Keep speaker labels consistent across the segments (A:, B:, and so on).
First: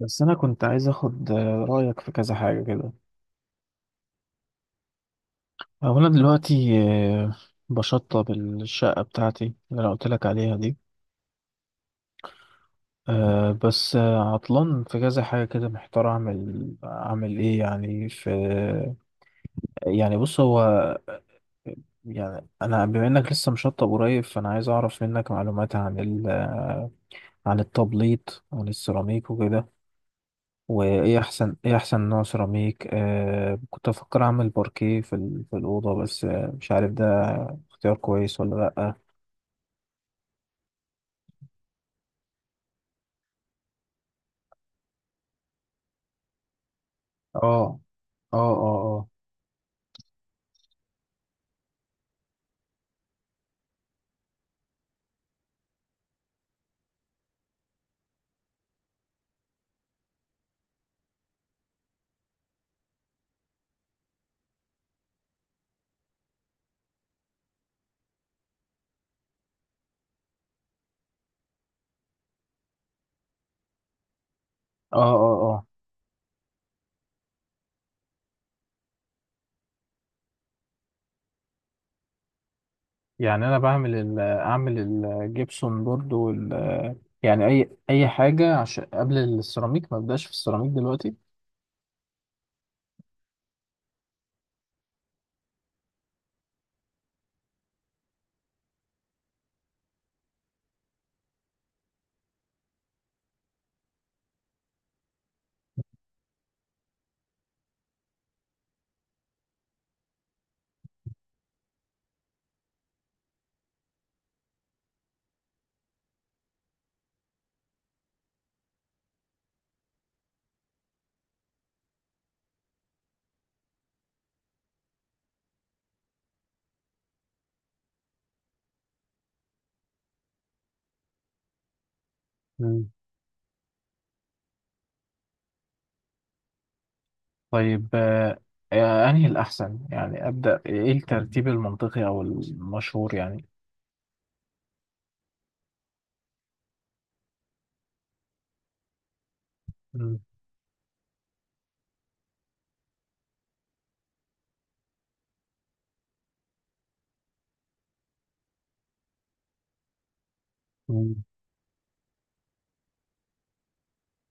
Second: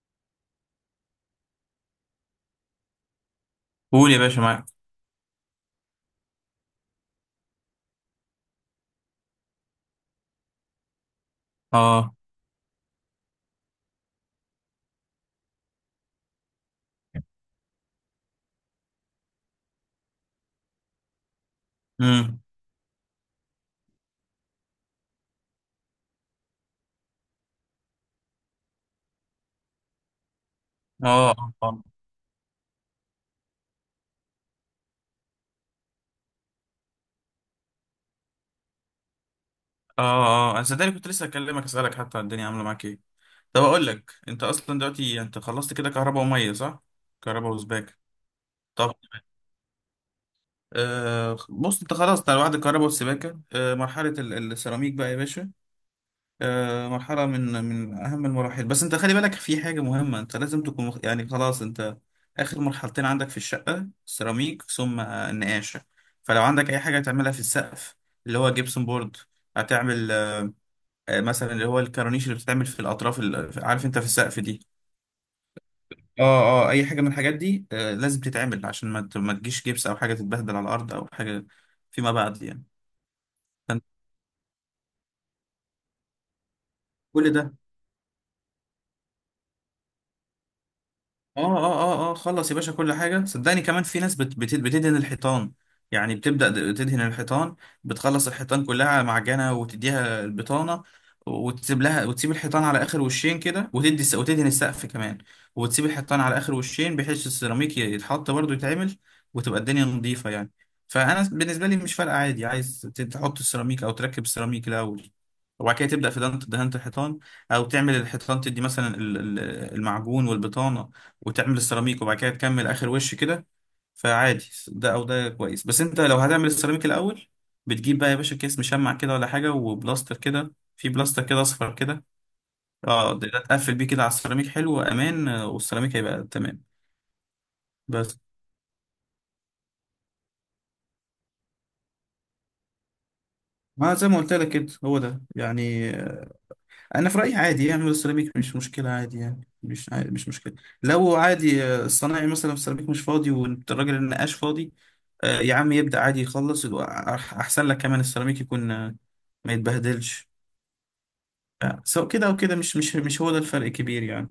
A: بس أنا كنت عايز أخد رأيك في كذا حاجة كده.
B: قول يا باشا معاك.
A: هو أنا دلوقتي آه، بشطب الشقة بتاعتي اللي أنا قلت لك عليها دي.
B: اه.
A: آه، بس آه، عطلان في كذا حاجة كده، محتار أعمل إيه يعني في. يعني بص هو،
B: امم
A: يعني أنا بما إنك لسه مشطب قريب فأنا عايز أعرف منك معلومات عن ال آه، عن التبليط وعن السيراميك وكده.
B: اه
A: وايه
B: اه
A: احسن، ايه
B: اه
A: احسن نوع سيراميك؟ آه كنت افكر اعمل باركيه في الاوضه، بس مش عارف ده اختيار كويس ولا لا.
B: اه انا صدقني كنت لسه اكلمك اسالك حتى. الدنيا عامله معاك ايه؟ طب اقول لك انت اصلا دلوقتي انت خلصت كده كهرباء وميه، صح؟ كهرباء
A: اه،
B: وسباكه.
A: اه، اه،
B: طب
A: اه،
B: بص انت خلاص انت على وعد الكهرباء والسباكه. مرحله السيراميك بقى يا باشا. مرحلة من أهم المراحل، بس أنت خلي بالك في حاجة مهمة. أنت لازم تكون خلاص أنت آخر مرحلتين عندك في الشقة، سيراميك ثم النقاشة. فلو عندك أي حاجة تعملها في السقف اللي هو جبسون بورد هتعمل مثلا اللي هو الكورنيش اللي بتتعمل في الأطراف، عارف أنت في السقف دي.
A: اه، اه، اه.
B: اه اه أي حاجة من الحاجات دي لازم تتعمل عشان ما تجيش جبس أو حاجة تتبهدل على الأرض أو حاجة فيما بعد يعني.
A: يعني انا
B: فأنت
A: بعمل اعمل الجبسون بورد
B: كل
A: يعني
B: ده
A: اي حاجه عشان قبل السيراميك ما ابداش في السيراميك دلوقتي.
B: اه اه اه اه خلص يا باشا كل حاجة صدقني. كمان في ناس بت بت بتدهن الحيطان، يعني بتبدأ تدهن الحيطان، بتخلص الحيطان كلها معجنة وتديها البطانة وتسيب لها، وتسيب الحيطان على آخر وشين كده، وتدي وتدهن السقف كمان، وتسيب الحيطان على آخر وشين بحيث السيراميك يتحط برضه يتعمل، وتبقى الدنيا نظيفة يعني. فأنا بالنسبة لي مش فارقة، عادي عايز تحط السيراميك أو تركب السيراميك الأول وبعد كده تبدأ في دهنة الحيطان، أو تعمل الحيطان تدي مثلا المعجون والبطانة وتعمل السيراميك وبعد كده تكمل اخر وش كده. فعادي ده او ده كويس، بس انت لو هتعمل السيراميك الاول بتجيب بقى يا باشا كيس مشمع كده ولا حاجه، وبلاستر كده، في بلاستر كده اصفر كده.
A: مم.
B: اه ده تقفل بيه كده على السيراميك، حلو وامان والسيراميك هيبقى تمام.
A: طيب،
B: بس
A: انهي الاحسن؟ يعني ابدا ايه الترتيب المنطقي او المشهور يعني؟
B: ما زي ما قلت لك كده هو ده يعني. انا في رايي عادي يعمل السيراميك، مش مشكله عادي يعني، مش عادي
A: مم.
B: مش مشكله. لو عادي الصنايعي مثلا في السيراميك مش فاضي والراجل النقاش فاضي، يا عم يبدا عادي يخلص يبقى احسن لك، كمان السيراميك يكون ما يتبهدلش.
A: مم.
B: سواء كده او كده، مش هو ده الفرق الكبير يعني.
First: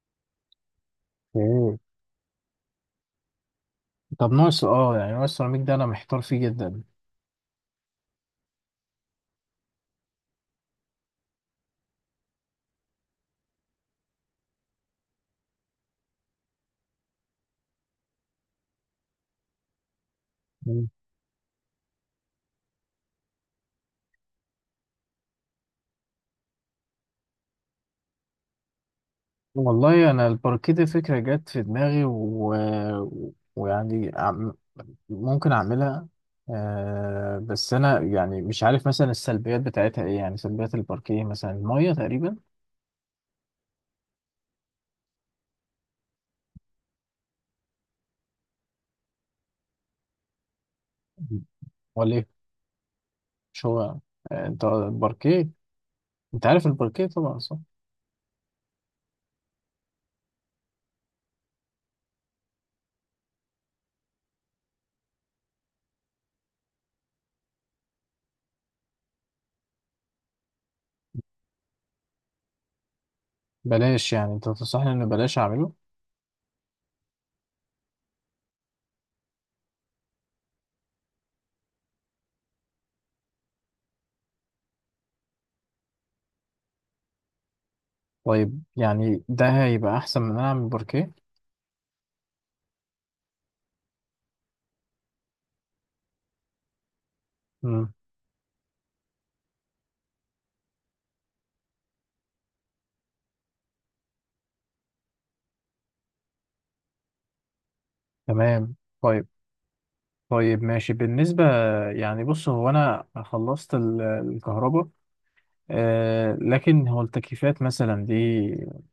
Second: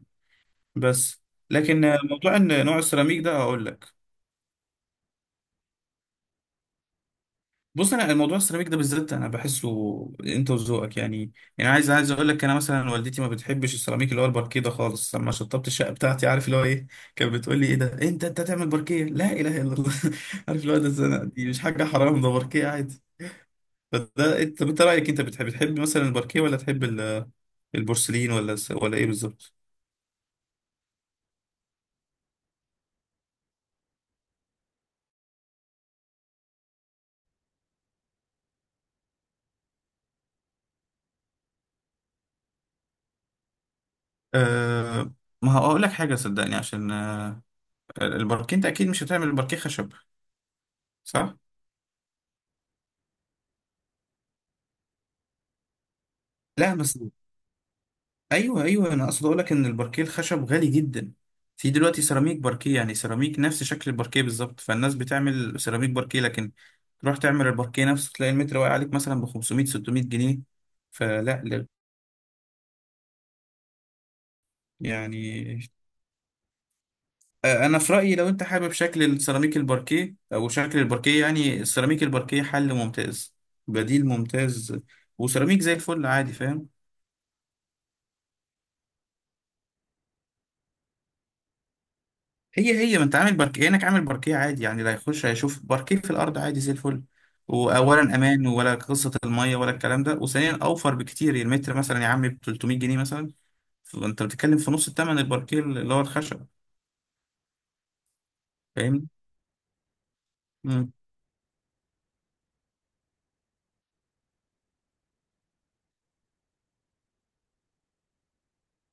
B: بس
A: مم.
B: لكن موضوع ان نوع السيراميك ده اقول لك.
A: طب ناقص اه يعني ناقص السيراميك ده، انا محتار فيه جدا.
B: بص انا الموضوع السيراميك ده بالذات انا بحسه انت وذوقك يعني. يعني عايز اقول لك انا مثلا والدتي ما بتحبش السيراميك اللي هو الباركيه ده خالص. لما شطبت الشقه بتاعتي عارف اللي هو ايه؟ كانت بتقول لي ايه ده؟ إيه انت تعمل باركيه؟ لا اله الا الله. عارف اللي هو
A: مم.
B: ده زنا. دي مش حاجه حرام، ده باركيه عادي. فده انت رايك، انت تحب مثلا الباركيه ولا تحب البورسلين ولا ولا ايه بالظبط؟
A: والله انا الباركيه دي فكره جت في دماغي ويعني عم- ممكن اعملها. بس انا يعني مش عارف مثلا السلبيات بتاعتها ايه، يعني سلبيات الباركيه مثلا الميه تقريبا.
B: أه ما هقول لك حاجه صدقني. عشان الباركيه انت اكيد مش هتعمل الباركيه خشب، صح؟
A: ولا ايه؟ مش هو آه انت الباركيه انت عارف
B: لا بس
A: الباركيه طبعا، صح؟
B: ايوه انا اقصد اقول لك ان الباركيه الخشب غالي جدا. في دلوقتي سيراميك باركيه، يعني سيراميك نفس شكل الباركيه بالظبط، فالناس بتعمل سيراميك باركيه. لكن تروح تعمل الباركيه نفسه تلاقي المتر واقع عليك مثلا ب 500 600 ج. فلا لا،
A: بلاش؟ يعني انت تنصحني ان بلاش
B: يعني
A: اعمله؟
B: انا في رايي لو انت حابب شكل السيراميك الباركيه او شكل الباركيه، يعني السيراميك الباركيه حل ممتاز، بديل ممتاز، وسيراميك زي الفل عادي، فاهم؟
A: طيب يعني ده هيبقى احسن من ان انا اعمل باركيه؟
B: هي ما انت عامل باركيه، كأنك عامل باركيه عادي يعني، لا يخش هيشوف باركيه في الارض عادي زي الفل.
A: مم.
B: واولا امان ولا قصه الميه ولا الكلام ده، وثانيا اوفر بكتير، يعني المتر مثلا يا عم ب 300 ج مثلا. فانت بتتكلم في نص الثمن الباركيه اللي هو الخشب،
A: تمام.
B: فاهمني؟
A: طيب. طيب
B: مم.
A: ماشي، بالنسبة، يعني بص هو أنا خلصت الكهرباء. آه، لكن هو التكييفات مثلا دي،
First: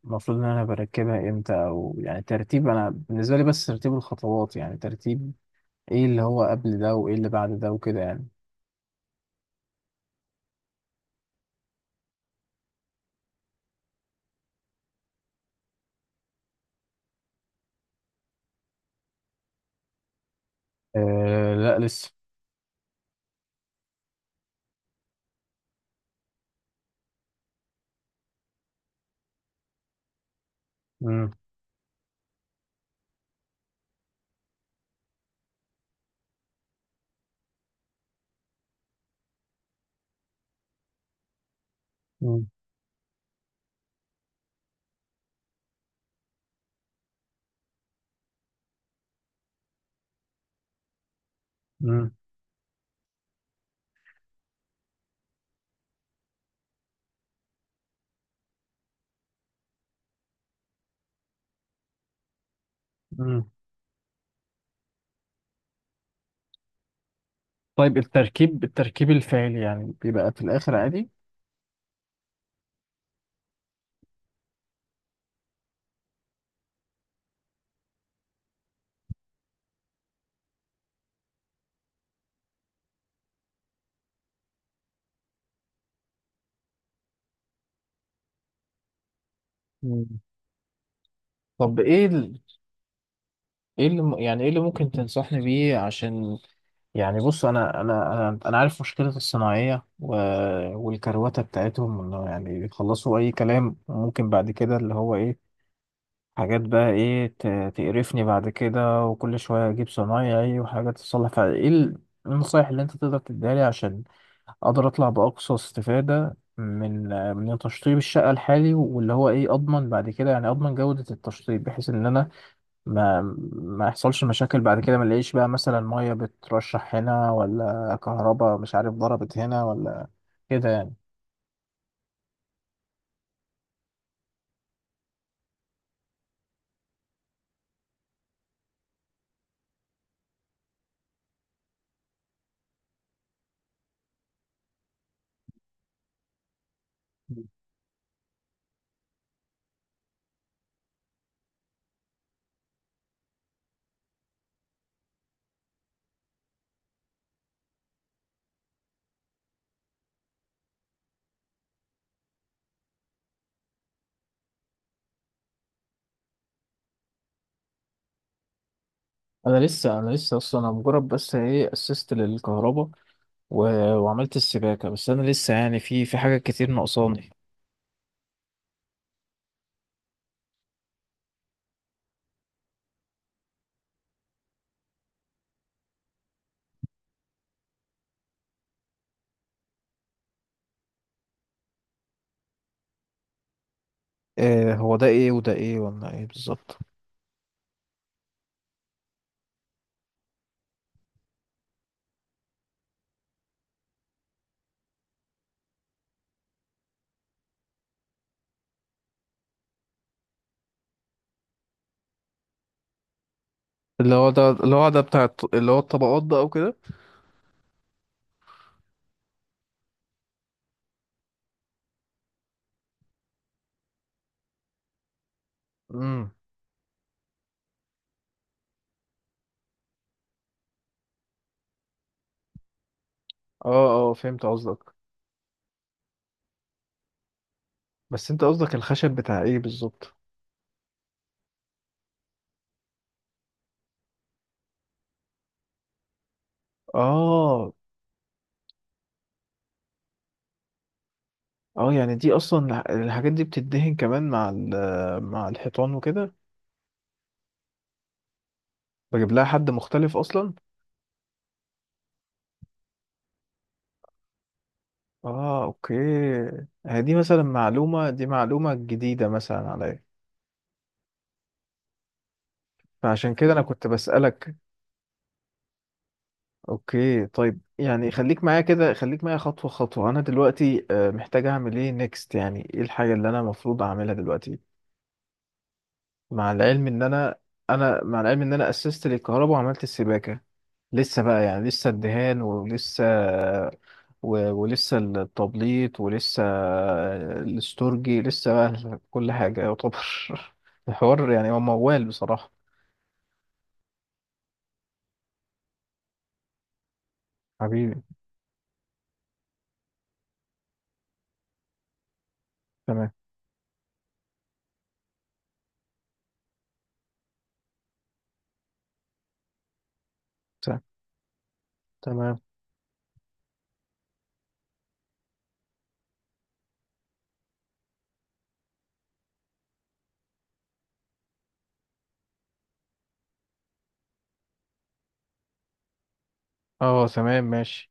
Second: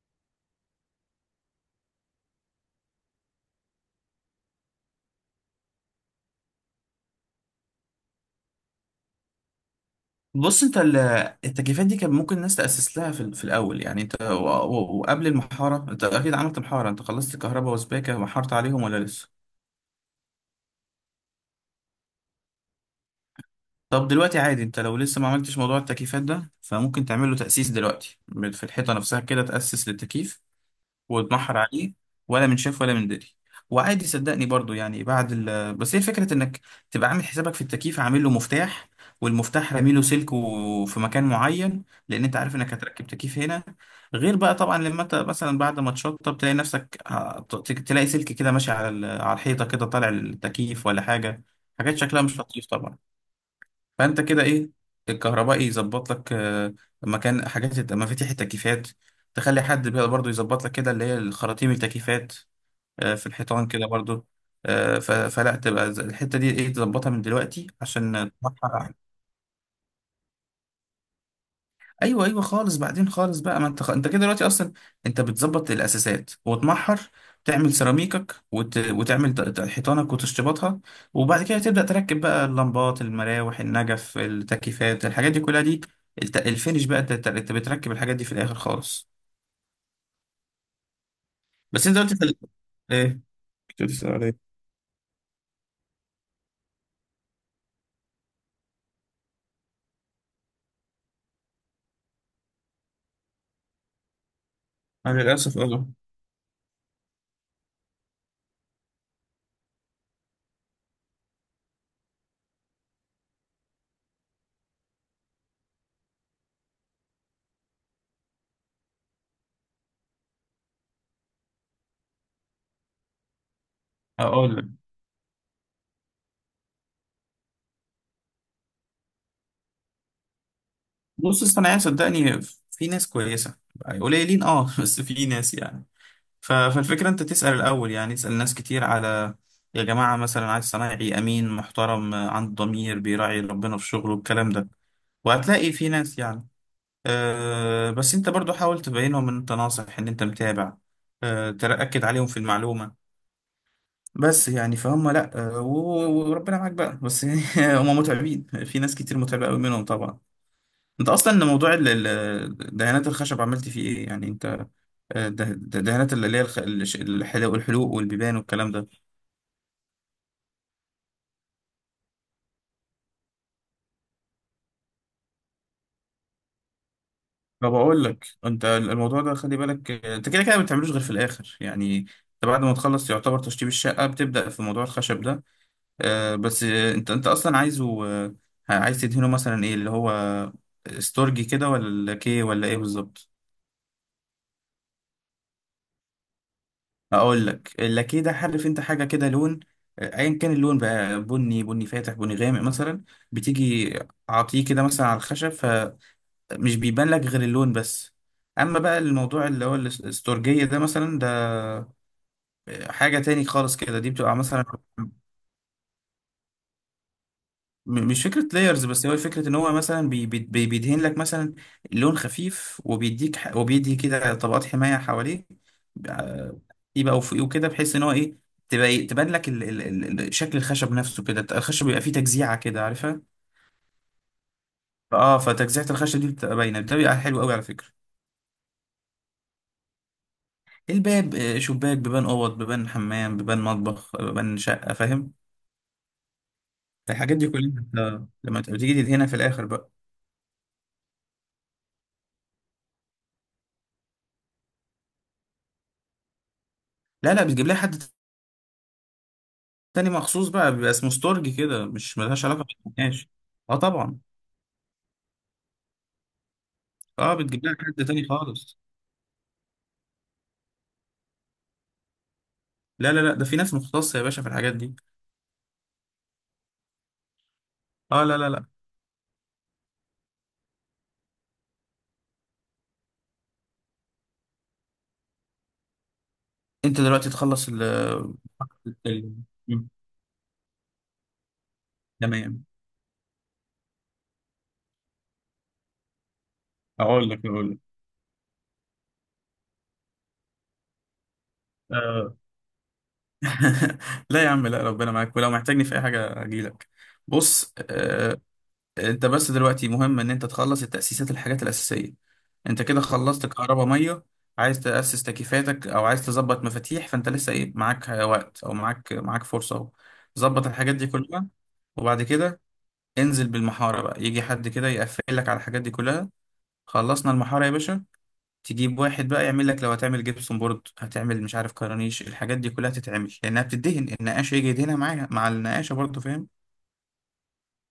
A: المفروض إن أنا بركبها إمتى؟ أو يعني ترتيب، أنا بالنسبة لي بس ترتيب الخطوات، يعني ترتيب إيه اللي هو قبل ده وإيه اللي بعد ده وكده يعني.
B: بص انت التكييفات دي كان ممكن الناس تاسس لها في الاول، يعني انت وقبل المحاره انت اكيد عملت محاره، انت خلصت كهرباء وسباكه ومحرت عليهم ولا لسه؟
A: آه، لا لسه.
B: طب دلوقتي عادي انت لو لسه ما عملتش موضوع التكييفات ده فممكن تعمل له تأسيس دلوقتي في الحيطة نفسها كده، تأسس للتكييف
A: مم.
B: وتمحر عليه ولا من شاف ولا من دري. وعادي صدقني برضو يعني بعد ال بس هي فكرة انك تبقى عامل حسابك في التكييف، عامل له مفتاح، والمفتاح رامي له سلك في مكان معين، لان انت
A: مم.
B: عارف انك هتركب تكييف هنا. غير بقى طبعا لما انت مثلا بعد ما تشطب تلاقي نفسك تلاقي سلك كده ماشي على على الحيطة كده طالع للتكييف ولا حاجة، حاجات
A: مم.
B: شكلها مش لطيف طبعا. فانت كده ايه، الكهربائي يظبط لك مكان حاجات مفاتيح التكييفات، تخلي حد بقى برضو يظبط لك كده اللي هي الخراطيم التكييفات في
A: مم.
B: الحيطان كده برضو. فلا تبقى الحتة دي ايه، تظبطها من دلوقتي
A: طيب
B: عشان
A: التركيب،
B: تحقق.
A: الفعلي يعني بيبقى في الآخر عادي؟
B: ايوه خالص بعدين خالص بقى. ما انت انت كده دلوقتي اصلا انت بتظبط الاساسات وتمحر، تعمل سيراميكك وتعمل حيطانك وتشطيباتها، وبعد كده تبدا تركب بقى اللمبات المراوح النجف التكييفات، الحاجات دي كلها دي الفينش بقى، انت بتركب الحاجات دي في الاخر خالص.
A: مم. طب
B: بس انت
A: ايه
B: قلت في ايه، كنت
A: ايه اللي
B: بتسأل على
A: يعني ايه
B: ايه؟
A: اللي ممكن تنصحني بيه عشان؟ يعني بص، انا عارف مشكله الصناعيه والكروته بتاعتهم، انه يعني بيخلصوا اي كلام، ممكن بعد كده اللي هو
B: انا
A: ايه،
B: للاسف اه.
A: حاجات بقى ايه تقرفني بعد كده. وكل شويه اجيب صنايعي وحاجات تصلح، فايه النصايح اللي انت تقدر تديها لي عشان اقدر اطلع باقصى استفاده من تشطيب الشقه الحالي، واللي هو ايه اضمن بعد كده، يعني اضمن جوده التشطيب، بحيث ان انا ما ما يحصلش
B: اقول
A: مشاكل
B: لك،
A: بعد كده، ما نلاقيش بقى مثلا ميه بترشح هنا، ولا كهرباء مش عارف ضربت هنا ولا كده يعني.
B: بص الصناعيه صدقني في ناس كويسه، قليلين اه بس في ناس يعني. فالفكرة انت تسأل الأول، يعني اسأل ناس كتير على، يا جماعة مثلا عايز صنايعي أمين محترم عنده ضمير بيراعي ربنا في شغله الكلام ده، وهتلاقي في ناس يعني. أه بس انت برضو حاول تبينهم ان انت ناصح، ان انت متابع، أه تأكد عليهم في المعلومة بس، يعني فهم لا أه وربنا معاك بقى بس. هم متعبين، في ناس كتير متعبة قوي منهم طبعا. انت اصلا موضوع دهانات الخشب عملت فيه ايه يعني انت؟ ده دهانات اللي هي الحلو والحلوق والبيبان والكلام ده.
A: انا لسه، اصلا انا مجرد بس ايه اسست للكهرباء و... وعملت السباكه، بس انا لسه يعني في حاجات كتير ناقصاني.
B: فبقول لك انت الموضوع ده خلي بالك انت كده كده ما بتعملوش غير في الاخر، يعني انت بعد ما تخلص يعتبر تشطيب الشقه بتبدا في موضوع الخشب ده. آه، بس آه، انت اصلا عايز تدهنه مثلا ايه، اللي هو استورجي كده ولا اللاكيه ولا ايه بالظبط؟
A: إيه هو ده ايه؟ وده ايه؟ ولا ايه بالظبط؟
B: اقول لك، اللاكيه ده عارف انت حاجه كده لون، ايا كان اللون بقى، بني، بني فاتح، بني غامق مثلا، بتيجي اعطيه كده مثلا على الخشب، مش بيبان لك غير اللون بس. اما بقى الموضوع اللي هو الاستورجية ده مثلا، ده حاجة تاني خالص كده، دي
A: اللي هو
B: بتبقى
A: ده
B: مثلا
A: اللي هو ده بتاع اللي هو الطبقات، ده او كده؟
B: مش فكرة لايرز، بس هو فكرة ان هو مثلا بيدهن لك مثلا لون خفيف وبيديك وبيدي كده طبقات حماية حواليه،
A: امم
B: آه، يبقى وفوقيه كده بحيث ان هو ايه، تبقى تبان لك شكل الخشب نفسه كده. الخشب بيبقى فيه تجزيعة كده عارفها.
A: اه، اه، فهمت قصدك.
B: اه فتجزيعة الخشب دي بتبقى باينة، ده بيبقى حلو قوي على فكرة.
A: بس انت قصدك الخشب بتاع ايه بالظبط؟
B: الباب شباك، بيبان اوض، بيبان حمام، بيبان مطبخ، بيبان شقه، فاهم؟ الحاجات دي
A: اه،
B: كلها انت لما تبقى بتيجي تدهنها في الاخر بقى.
A: اه، يعني دي اصلا الحاجات دي بتدهن كمان مع مع الحيطان وكده؟
B: لا لا، بتجيب لها حد
A: بجيب لها حد
B: تاني
A: مختلف
B: مخصوص
A: اصلا؟
B: بقى، بيبقى اسمه ستورج كده، مش ملهاش علاقه بالنقاش. اه طبعا.
A: اه، اوكي. هي دي
B: اه
A: مثلا
B: بتجيب لها حد
A: معلومة،
B: تاني
A: دي معلومة
B: خالص.
A: جديدة مثلا عليا.
B: لا لا
A: فعشان
B: لا، ده
A: كده
B: في
A: انا
B: ناس
A: كنت
B: مختصه يا باشا في
A: بسألك.
B: الحاجات دي.
A: اوكي. طيب، يعني
B: اه لا
A: خليك
B: لا
A: معايا
B: لا،
A: كده، خليك معايا خطوة خطوة. انا دلوقتي محتاج اعمل ايه نيكست؟ يعني ايه الحاجة اللي انا المفروض اعملها دلوقتي؟ مع العلم
B: انت
A: ان
B: دلوقتي
A: انا
B: تخلص ال
A: انا مع العلم ان انا اسست
B: ال-
A: للكهرباء
B: م،
A: وعملت السباكه. لسه بقى، يعني لسه الدهان
B: تمام.
A: ولسه ولسه التبليط ولسه
B: اقول لك
A: الاستورجي لسه بقى، كل حاجه يعتبر الحوار يعني هو موال
B: آه.
A: بصراحه.
B: لا يا عم لا، ربنا معاك، ولو محتاجني في اي حاجه اجي لك. بص
A: حبيبي.
B: انت بس دلوقتي مهم ان انت تخلص التأسيسات، الحاجات الأساسية. انت كده
A: تمام.
B: خلصت كهرباء مية، عايز تأسس تكييفاتك او عايز تظبط مفاتيح، فانت لسه ايه، معاك وقت او معاك فرصة اهو ظبط
A: ت-
B: الحاجات دي كلها. وبعد
A: تمام.
B: كده انزل بالمحارة بقى، يجي حد كده يقفل لك على الحاجات دي كلها. خلصنا المحارة يا باشا، تجيب واحد بقى يعمل لك، لو هتعمل جبسون بورد هتعمل مش عارف كرانيش، الحاجات دي كلها تتعمل لانها بتدهن. النقاش يجي يدهنها معاها مع النقاشة برضه، فاهم؟
A: اه. تمام ماشي.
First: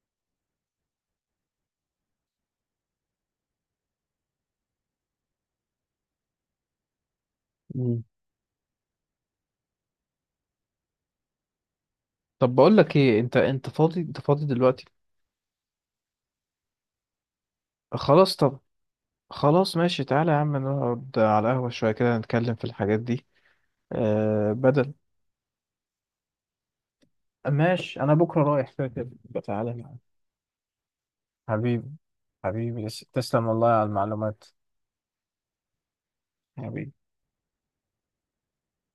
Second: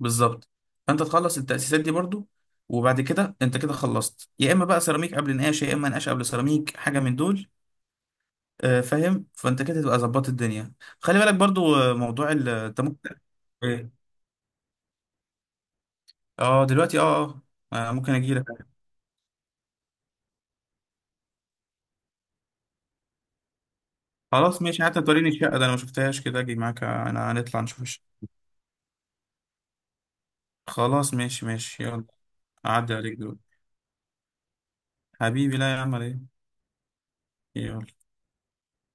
B: بالظبط. فانت تخلص التأسيسات دي برضو، وبعد كده انت كده خلصت، يا اما بقى سيراميك قبل نقاش يا اما نقاش قبل سيراميك، حاجه من دول.
A: مم.
B: فاهم؟ فانت كده تبقى ظبطت الدنيا. خلي بالك برضو موضوع
A: طب بقول
B: انت
A: لك
B: ممكن.
A: ايه،
B: إيه؟
A: انت فاضي دلوقتي؟
B: اه دلوقتي اه. اه ممكن اجي
A: خلاص.
B: لك.
A: طب، خلاص ماشي، تعالى يا عم نقعد على القهوه شويه كده نتكلم في الحاجات دي.
B: خلاص ماشي،
A: بدل.
B: حتى توريني الشقه ده انا ما شفتهاش. كده اجي معاك انا هنطلع نشوف
A: ماشي
B: الشقه.
A: انا بكره رايح كده كده، يبقى تعالى معايا.
B: خلاص ماشي ماشي
A: حبيبي.
B: يلا.
A: حبيبي،
B: اعدي عليك دلوقتي.
A: تسلم والله على المعلومات.
B: حبيبي لا يا عم على ايه.
A: حبيبي.
B: يلا.